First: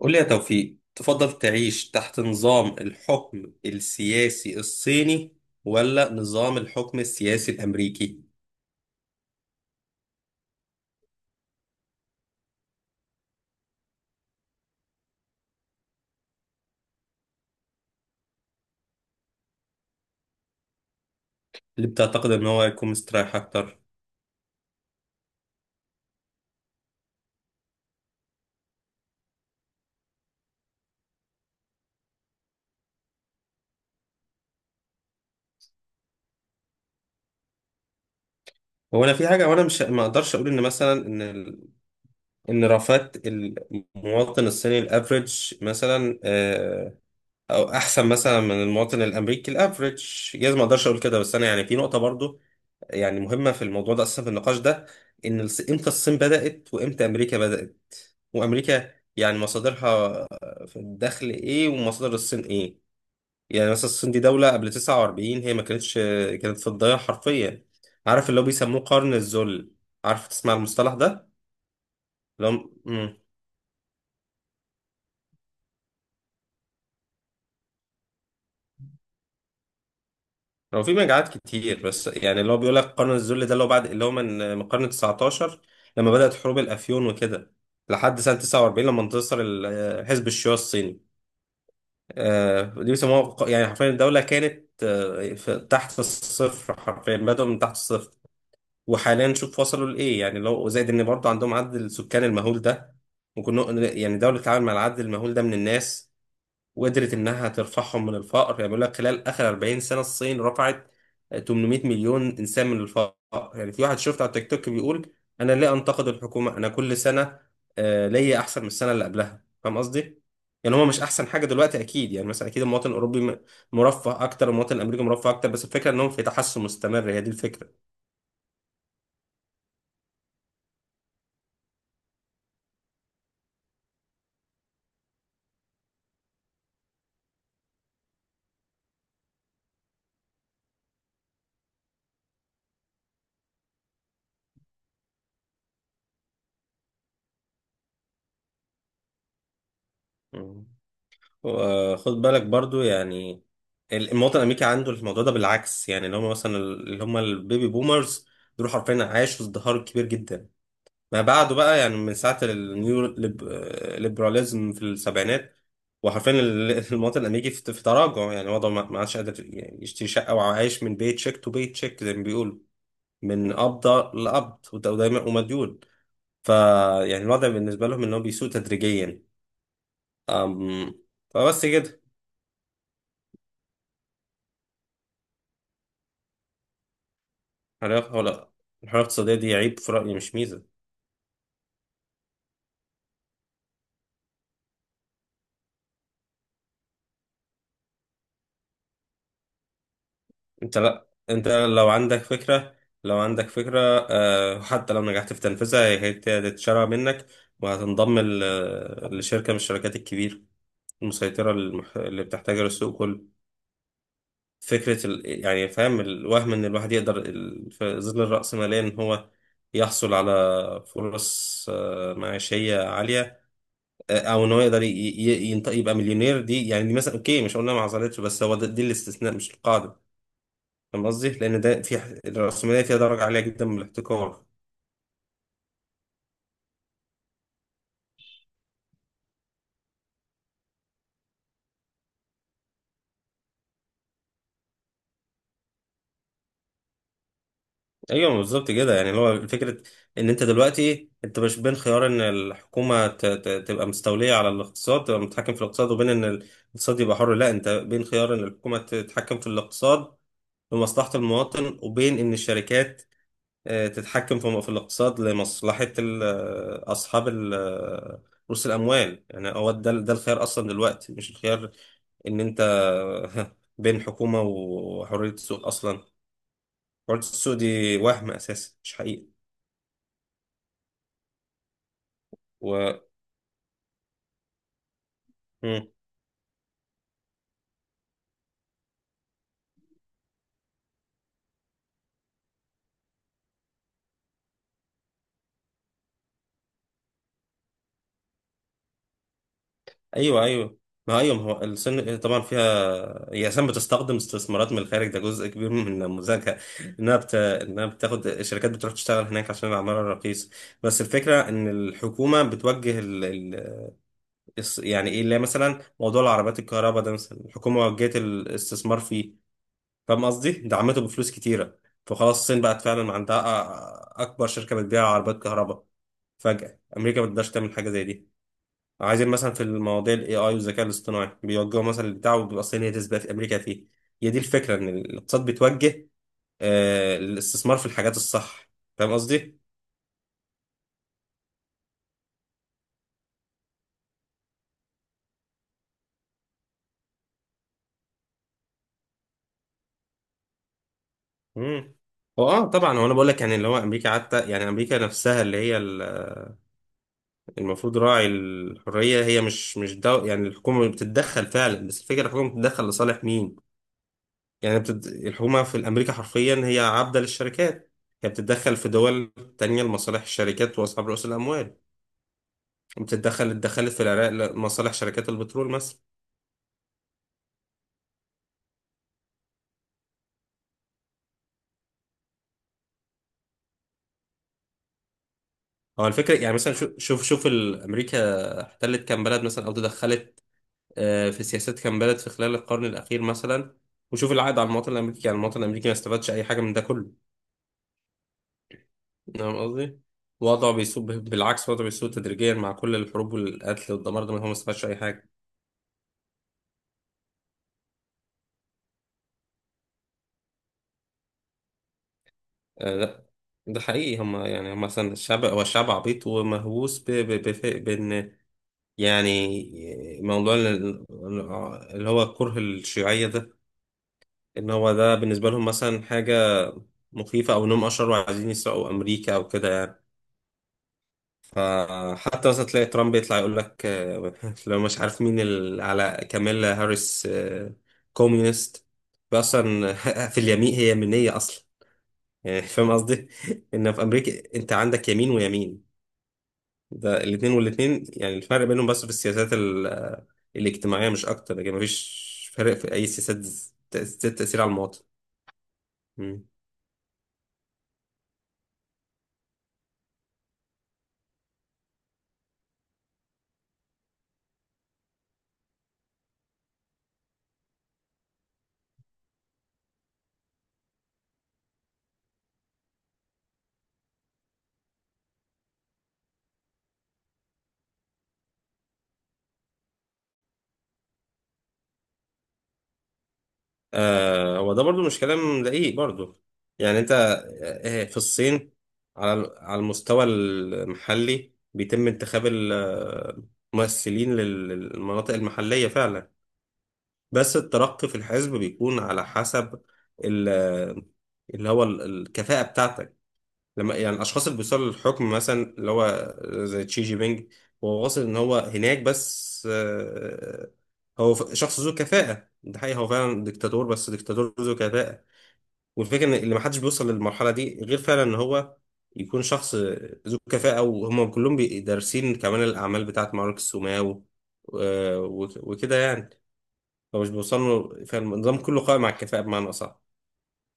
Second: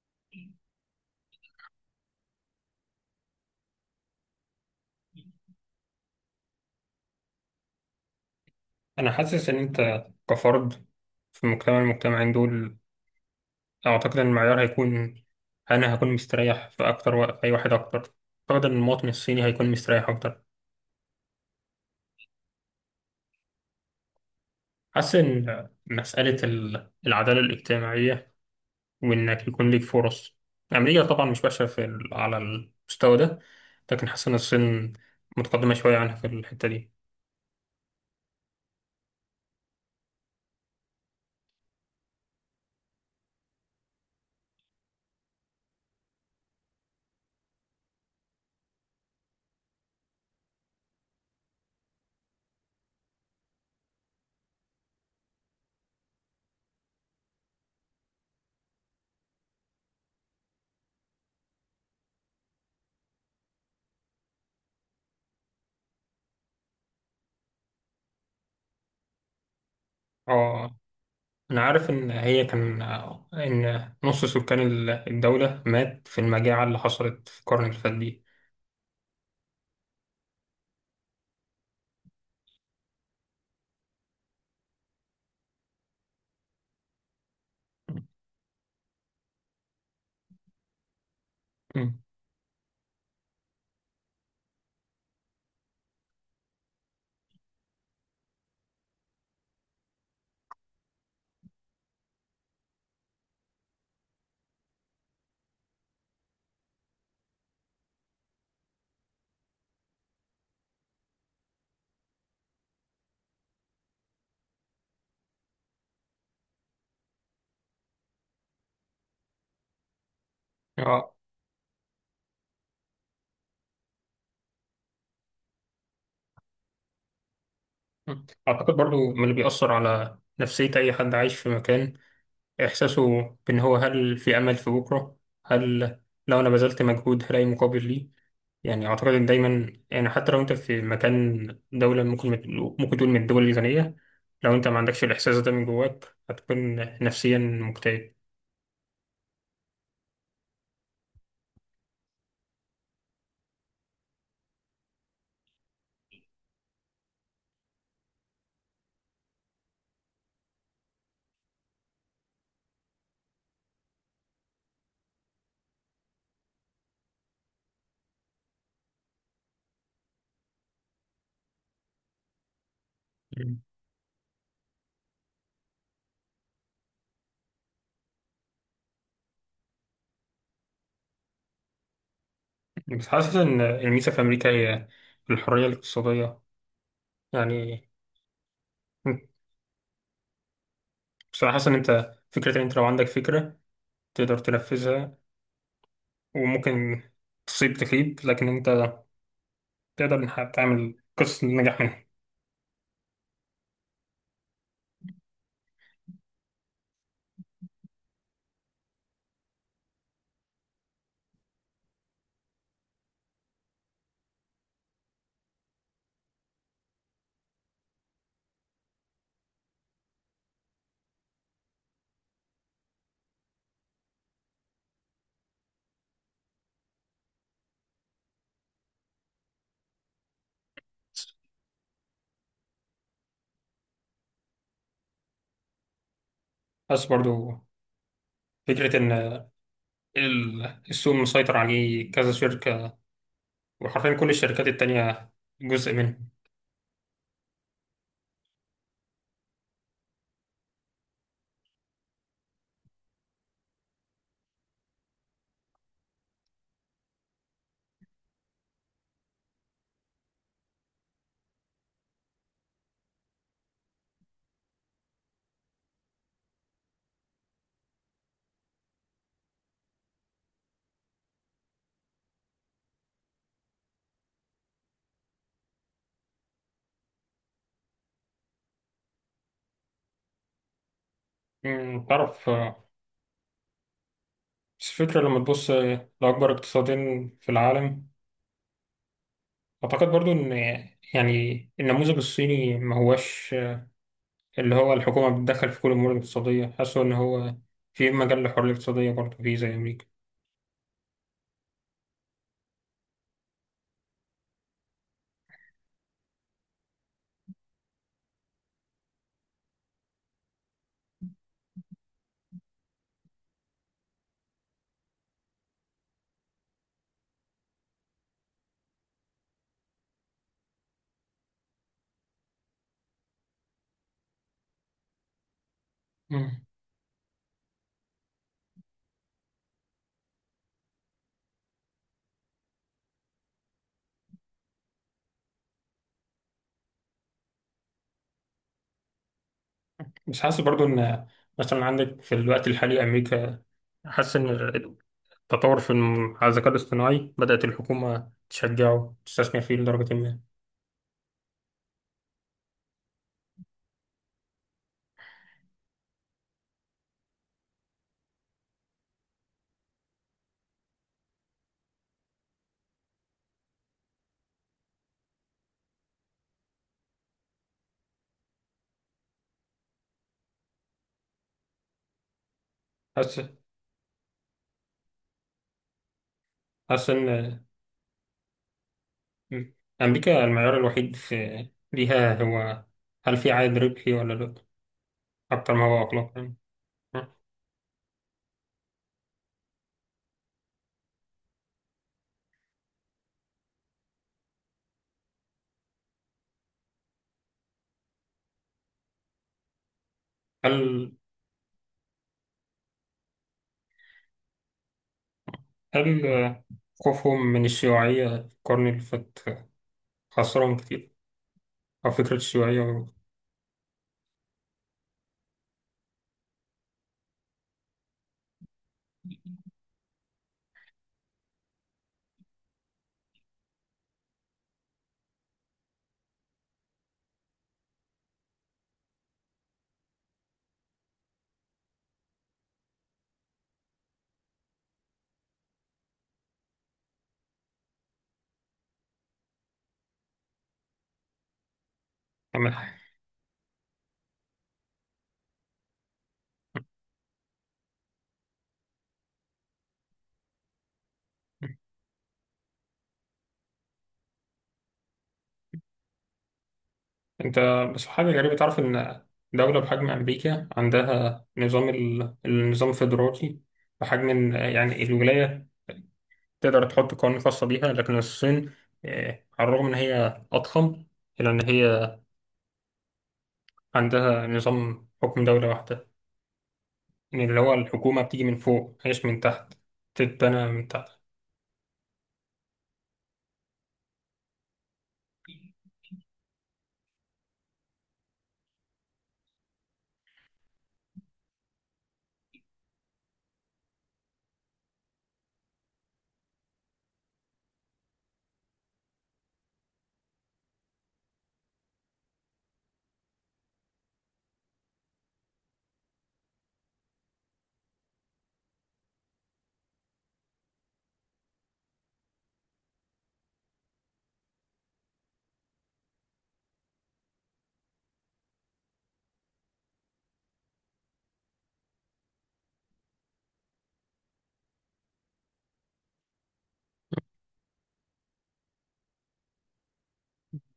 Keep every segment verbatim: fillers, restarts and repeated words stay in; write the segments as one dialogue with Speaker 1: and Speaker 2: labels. Speaker 1: قول لي يا توفيق، تفضل تعيش تحت نظام الحكم السياسي الصيني ولا نظام الحكم السياسي الامريكي؟
Speaker 2: أنا حاسس إن أنت كفرد في مجتمع المجتمعين دول. أعتقد إن المعيار هيكون أنا هكون مستريح في أكتر وقت أي واحد أكتر. أعتقد إن المواطن الصيني هيكون مستريح أكتر.
Speaker 1: اللي بتعتقد ان هو هيكون مستريح اكتر.
Speaker 2: حاسس إن مسألة ال- العدالة الاجتماعية، وإنك يكون ليك فرص. أمريكا طبعا مش وحشة في ال- على المستوى ده، لكن حاسس إن الصين متقدمة شوية عنها في الحتة دي.
Speaker 1: هو انا في حاجه وانا مش ما اقدرش اقول ان مثلا ان ال- ان رفات المواطن الصيني الافريج مثلا آه، او احسن مثلا من المواطن الامريكي الافريج. جايز ما اقدرش اقول كده، بس انا يعني في نقطه برضو يعني مهمه في الموضوع ده، اصلا في النقاش ده، ان الص- امتى الصين بدات وامتى امريكا بدات، وامريكا يعني مصادرها في الدخل ايه ومصادر الصين ايه. يعني مثلا الصين دي دولة قبل تسعة وأربعين هي ما كانتش كانت في الضياع حرفيا. عارف اللي هو بيسموه قرن الذل؟ عارف تسمع
Speaker 2: آه،
Speaker 1: المصطلح ده؟
Speaker 2: أنا عارف إن هي
Speaker 1: اللي هو
Speaker 2: كان
Speaker 1: مم.
Speaker 2: إن نص سكان ال- الدولة مات في المجاعة اللي حصلت في القرن اللي فات دي.
Speaker 1: هو في مجاعات كتير، بس يعني اللي هو بيقول لك قرن الذل ده اللي هو بعد اللي هو من من القرن تسعتاشر، لما بدأت حروب الافيون وكده لحد سنة تسعة وأربعين، لما انتصر ال- حزب الشيوعي الصيني.
Speaker 2: مم.
Speaker 1: آه، دي بيسموها ق- يعني حرفيا الدولة كانت آه، في- تحت الصفر حرفيا، بدأوا من تحت الصفر. وحاليا شوف وصلوا لإيه، يعني لو زائد إن برضه عندهم عدد السكان المهول ده. ممكن نق- يعني دولة تتعامل مع العدد المهول ده من الناس وقدرت انها ترفعهم من الفقر. يعني بيقول لك خلال اخر أربعين سنه الصين رفعت ثمانمائة مليون انسان من الفقر. يعني في واحد شفت على التيك توك بيقول: انا ليه انتقد الحكومه؟ انا كل سنه آه، ليا احسن من السنه اللي قبلها. فاهم قصدي؟ يعني هو مش
Speaker 2: آه.
Speaker 1: احسن حاجه دلوقتي اكيد، يعني مثلا اكيد المواطن الاوروبي م- مرفه اكتر، المواطن الامريكي مرفه اكتر، بس الفكره انهم في تحسن مستمر، هي دي الفكره.
Speaker 2: مم. أعتقد برضو من اللي بيأثر على نفسية أي حد عايش في مكان إحساسه، بإن هو، هل في أمل في بكرة؟ هل لو أنا بذلت مجهود هلاقي مقابل ليه؟ يعني أعتقد إن دايما، يعني حتى لو أنت في مكان دولة ممكن ممكن تقول من الدول الغنية، لو أنت ما عندكش الإحساس ده من جواك هتكون نفسيا مكتئب.
Speaker 1: مم. وخد بالك برضو يعني المواطن الامريكي عنده الموضوع ده بالعكس، يعني اللي هم مثلا اللي هم البيبي بومرز دول حرفيا عاشوا ازدهار كبير جدا ما بعده بقى، يعني من ساعه النيو ليب- ليبراليزم في السبعينات وحرفيا ال- المواطن الامريكي في في تراجع، يعني وضعه ما ما عادش قادر يعني يشتري شقه، وعايش من بيت شيك تو بيت شيك زي ما بيقولوا، من
Speaker 2: مم.
Speaker 1: قبضه لقبض، وده- ودايما ومديون. فيعني الوضع بالنسبه لهم ان هو بيسوء تدريجيا. أم، فبس كده.
Speaker 2: بس حاسس إن الميزة في أمريكا هي الحرية الاقتصادية، يعني
Speaker 1: حرية ولا؟ الحرية الاقتصادية دي عيب في رأيي، مش ميزة.
Speaker 2: بصراحة حاسس إن أنت، فكرة إن أنت لو عندك فكرة تقدر تنفذها، وممكن تصيب تخيب، لكن انت تقدر إنك
Speaker 1: انت
Speaker 2: تعمل
Speaker 1: لا
Speaker 2: قصة
Speaker 1: انت
Speaker 2: نجاح
Speaker 1: لو
Speaker 2: منها.
Speaker 1: عندك فكرة، لو عندك فكرة، آه، حتى لو نجحت في تنفيذها هي هي هتتشرع منك وهتنضم ل- لشركة من الشركات الكبيرة المسيطرة، المح- اللي بتحتاجها للسوق كله. فكرة ال... يعني فاهم، الوهم ان الواحد يقدر ال... في ظل الرأسمالية ان هو يحصل على فرص آه، معيشية عالية، آه، او ان هو يقدر ي- ي- ينط- يبقى مليونير. دي يعني دي مثلا اوكي، مش قلنا ما حصلتش، بس هو ده- دي الاستثناء مش القاعده. فاهم قصدي؟ لان ده في ح- الرأسمالية فيها درجه عاليه جدا من الاحتكار.
Speaker 2: بس برضو فكرة إن ال- السوق مسيطر عليه كذا شركة، وحرفيا كل الشركات التانية جزء منه.
Speaker 1: ايوه بالظبط كده، يعني اللي هو فكره ان انت دلوقتي انت مش بين خيار ان الحكومه ت- ت- تبقى مستوليه على الاقتصاد، تبقى متحكم في الاقتصاد، وبين ان الاقتصاد يبقى حر. لا انت بين خيار ان الحكومه تتحكم في الاقتصاد لمصلحه المواطن، وبين ان الشركات آه، تتحكم في في الاقتصاد لمصلحة ال- آه، أصحاب ال- آه، رؤوس الأموال. يعني هو ده ده الخيار أصلا دلوقتي، مش الخيار إن أنت بين حكومة وحرية السوق أصلا. حرية السوق دي وهم أساسا مش حقيقة.
Speaker 2: أمم، تعرف، آه،
Speaker 1: و...
Speaker 2: بس الفكرة لما تبص
Speaker 1: مم.
Speaker 2: لأكبر اقتصادين في العالم، أعتقد برضو إن يعني النموذج الصيني ما هواش، آه، اللي هو الحكومة بتتدخل في كل الأمور الاقتصادية. حاسه إن هو في مجال للحرية الاقتصادية برضو فيه زي أمريكا.
Speaker 1: أيوه أيوه. ما أيوه، ما هو السن طبعا فيها. هي أساسا بتستخدم استثمارات من الخارج، ده جزء كبير من نموذجها. إنها بت... إنها بتاخد الشركات بتروح تشتغل هناك عشان العمالة رخيصة. بس الفكرة إن الحكومة بتوجه ال... الص- يعني ايه، اللي هي مثلا موضوع العربيات الكهرباء ده مثلا، الحكومه وجهت الاستثمار فيه. فاهم قصدي؟ دعمته بفلوس كتيره، فخلاص الصين بقت فعلا عندها أ- اكبر شركه بتبيع عربيات كهرباء. فجاه امريكا ما تقدرش تعمل حاجه زي دي. عايزين مثلا في المواضيع الاي اي والذكاء الاصطناعي بيوجهوا مثلا البتاع، وبيبقى الصين هي تسبق في امريكا فيه. هي دي الفكره، ان الاقتصاد بيتوجه آه للاستثمار في الحاجات الصح. فاهم قصدي؟
Speaker 2: بس حاسس برضو ان مثلا عندك في الوقت الحالي امريكا، حاسس ان التطور في الم- على الذكاء الاصطناعي بدأت الحكومة تشجعه تستثمر فيه لدرجة ما.
Speaker 1: امم، هو اه طبعا، هو انا بقول لك يعني اللي هو امريكا حتى، يعني امريكا نفسها اللي هي المفروض راعي الحرية، هي مش مش دو، يعني الحكومة بتتدخل فعلا، بس الفكرة الحكومة بتتدخل لصالح مين؟ يعني بتد... الحكومة في الأمريكا حرفيا هي عبدة للشركات. هي بتتدخل في دول تانية لمصالح الشركات وأصحاب رؤوس الأموال.
Speaker 2: حاسس
Speaker 1: بتتدخل، اتدخلت في العراق لمصالح شركات البترول مثلا.
Speaker 2: حاسس ان امريكا المعيار الوحيد، في ليها هو هل في عائد ربحي ولا لا، اكتر ما هو
Speaker 1: هو
Speaker 2: اخلاق
Speaker 1: الفكرة يعني
Speaker 2: يعني.
Speaker 1: مثلا شو- شوف شوف ال- أمريكا احتلت كام بلد مثلا، أو تدخلت آه، في سياسات كام بلد في خلال القرن الأخير مثلا، وشوف العائد على المواطن الأمريكي. يعني المواطن الأمريكي ما استفادش أي حاجة من ده كله. فاهم قصدي؟ وضعه بيسوء،
Speaker 2: هل
Speaker 1: بالعكس وضعه بيسوء تدريجيا مع كل الحروب والقتل والدمار ده، ما هو ما استفادش اي حاجه.
Speaker 2: هل خوفهم من الشيوعية في القرن اللي فات خسرهم كتير، او فكرة
Speaker 1: آه
Speaker 2: الشيوعية؟
Speaker 1: لا، ده حقيقي. هم يعني هم مثلا الشعب، هو الشعب عبيط ومهووس ب- ب- بف- بان، يعني موضوع ال- اللي هو كره الشيوعيه ده، ان هو ده بالنسبه لهم مثلا حاجه مخيفه، او انهم اشرار وعايزين يسرقوا امريكا او كده يعني. فحتى مثلا تلاقي ترامب يطلع يقول لك آه، لو مش عارف مين ال- على كاميلا هاريس، آه، كوميونست بقى اصلا في اليمين هي يمينيه اصلا، يعني
Speaker 2: عمل
Speaker 1: فاهم
Speaker 2: حاجة.
Speaker 1: قصدي؟ ان في امريكا انت عندك يمين ويمين. ده الاثنين والاثنين يعني الفرق بينهم بس في السياسات ال- آه، الاجتماعيه مش اكتر، لكن مفيش فرق في اي سياسات ذات تاثير على المواطن.
Speaker 2: انت، بس حاجة غريبة، تعرف ان دولة بحجم امريكا عندها نظام ال... النظام الفيدرالي، بحجم ان يعني الولاية تقدر تحط قوانين خاصة بيها. لكن الصين، آه، على الرغم ان هي اضخم، الا ان هي عندها نظام حكم دولة واحدة. يعني اللي هو الحكومة بتيجي من فوق مش من تحت، تتبنى من تحت.
Speaker 1: آه، هو ده برضو مش كلام دقيق برضو. يعني انت آه، في الصين على على المستوى المحلي بيتم انتخاب الممثلين للمناطق المحلية فعلا، بس الترقي في الحزب بيكون على حسب ال- آه، اللي هو ال- الكفاءة بتاعتك. لما يعني الاشخاص اللي بيوصلوا للحكم، مثلا اللي هو زي تشي جي بينج، هو واصل ان هو هناك، بس آه، هو ف- شخص ذو كفاءة. ده حقيقي، هو فعلا ديكتاتور بس ديكتاتور ذو كفاءة. والفكرة ان اللي محدش بيوصل للمرحلة دي غير فعلا ان هو يكون شخص ذو كفاءة، وهم كلهم بي- دارسين كمان الأعمال بتاعت ماركس وماو و- وكده يعني. هو مش بيوصلوا، فالنظام كله قائم على الكفاءة بمعنى أصح.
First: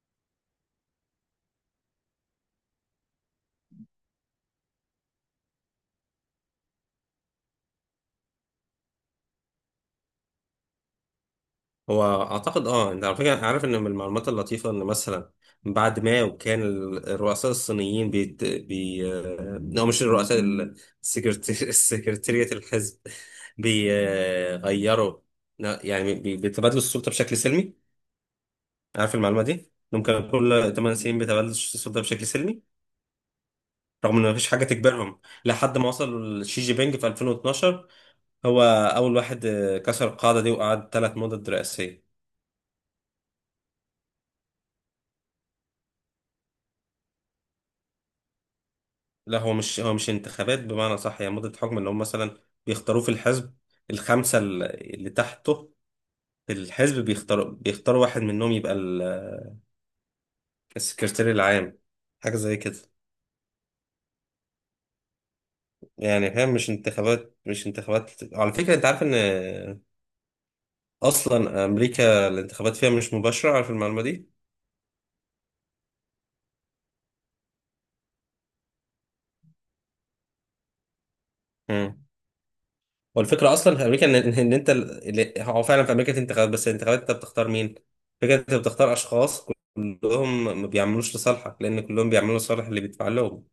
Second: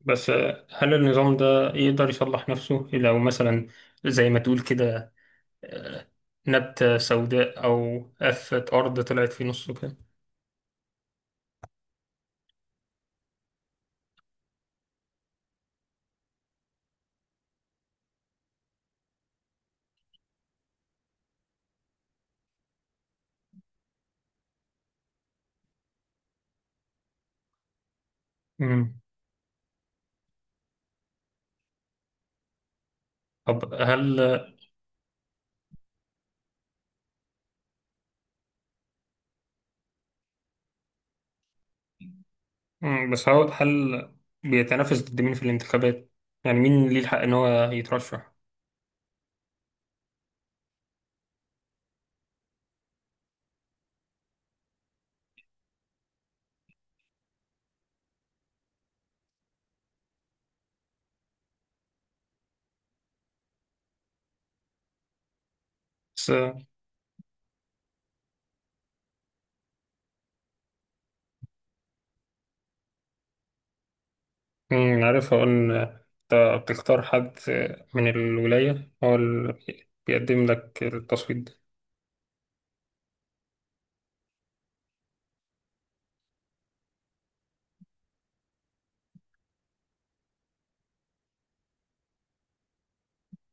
Speaker 2: بس آه، هل النظام ده يقدر يصلح نفسه، لو مثلا زي ما تقول كده، نبتة سوداء أو قفة أرض طلعت في نصه كده؟
Speaker 1: هو اعتقد اه، انت على فكره عارف ان من المعلومات اللطيفه ان مثلا بعد ما كان ال- الرؤساء الصينيين بيت... بي آه، او مش الرؤساء ال- السكرت... السكرتيرية الحزب بيغيروا، يعني بي... بيتبادلوا السلطه بشكل سلمي.
Speaker 2: مم.
Speaker 1: عارف المعلومه دي؟ انهم كانوا كل ثمانية سنين بيتبادلوا السلطه بشكل سلمي،
Speaker 2: طب
Speaker 1: رغم
Speaker 2: هل.
Speaker 1: ان مفيش حاجه تجبرهم، لحد ما وصل شي جي بينج في ألفين واثنا عشر. هو اول واحد آه، كسر القاعده دي وقعد ثلاث مدد رئاسيه.
Speaker 2: مم، بس هو هل بيتنافس ضد مين في الانتخابات؟ يعني مين ليه الحق إن هو يترشح؟
Speaker 1: لا هو مش، هو مش انتخابات بمعنى صح. يعني مدة حكم اللي هم مثلا بيختاروه في الحزب، الخمسة ال- اللي تحته في الحزب بيختاروا بيختاروا واحد منهم يبقى ال- السكرتير العام، حاجة زي كده يعني. فاهم؟
Speaker 2: بس.
Speaker 1: مش انتخابات، مش انتخابات. على فكرة انت عارف ان اصلا امريكا الانتخابات فيها مش مباشرة؟ عارف المعلومة دي؟
Speaker 2: مم، عارف هو إن أنت بتختار حد من الولاية هو اللي بي- بيقدم لك التصويت ده.
Speaker 1: مم. والفكره اصلا في امريكا ان ان إن انت اللي هو فعلا في امريكا انتخابات، بس الانتخابات انت بتختار مين؟ فكره انت بتختار اشخاص كلهم ما بيعملوش لصالحك، لان كلهم بيعملوا لصالح اللي بيدفع لهم.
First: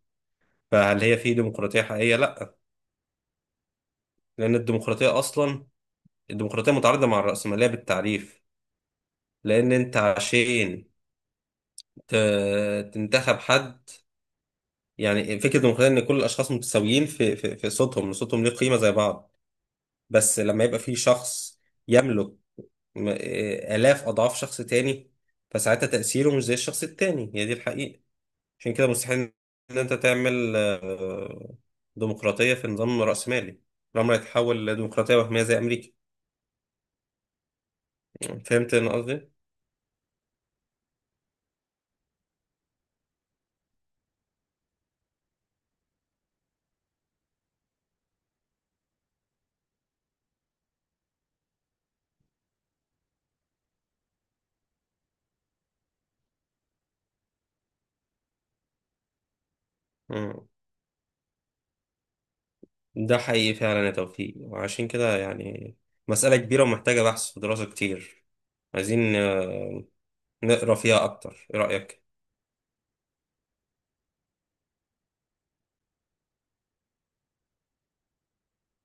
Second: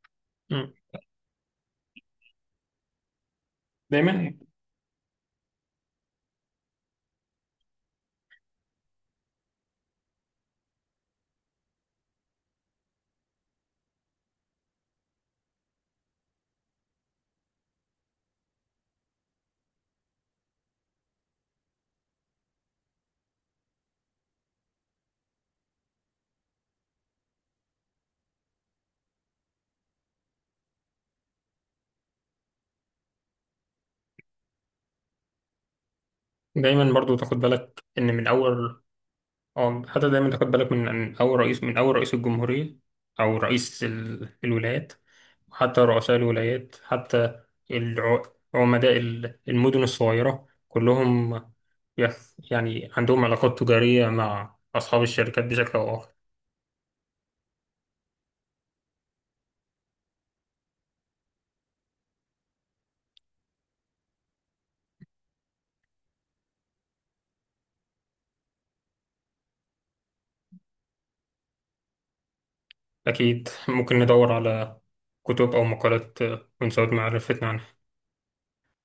Speaker 2: مم.
Speaker 1: فهل هي في ديمقراطيه حقيقيه؟ لا.
Speaker 2: دايما
Speaker 1: لان الديمقراطيه اصلا، الديمقراطيه متعارضه مع الرأسمالية بالتعريف. لان انت عشان ت- تنتخب حد، يعني فكره الديمقراطيه ان كل الاشخاص متساويين في في في صوتهم، صوتهم ليه قيمه زي بعض. بس لما يبقى في شخص يملك م- آه، آلاف أضعاف شخص تاني، فساعتها تأثيره مش زي الشخص التاني، هي دي الحقيقة. عشان كده مستحيل إن أنت تعمل آه، ديمقراطية في نظام رأسمالي. الأمر هيتحول لديمقراطية وهمية زي أمريكا.
Speaker 2: دايما برضو تاخد بالك إن من
Speaker 1: فهمت
Speaker 2: أول،
Speaker 1: أنا قصدي؟
Speaker 2: أو حتى دايما تاخد بالك من من أول رئيس من أول رئيس الجمهورية، أو رئيس ال- الولايات، حتى رؤساء الولايات، حتى الع- عمداء ال- المدن الصغيرة كلهم، يخ- يعني عندهم علاقات تجارية مع أصحاب الشركات بشكل أو آخر.
Speaker 1: مم. ده حقيقي فعلا يا توفيق، وعشان كده يعني مسألة كبيرة ومحتاجة بحث ودراسة كتير. عايزين آه، نقرا فيها أكتر، إيه رأيك؟
Speaker 2: أكيد ممكن ندور على كتب أو مقالات من زود معرفتنا عن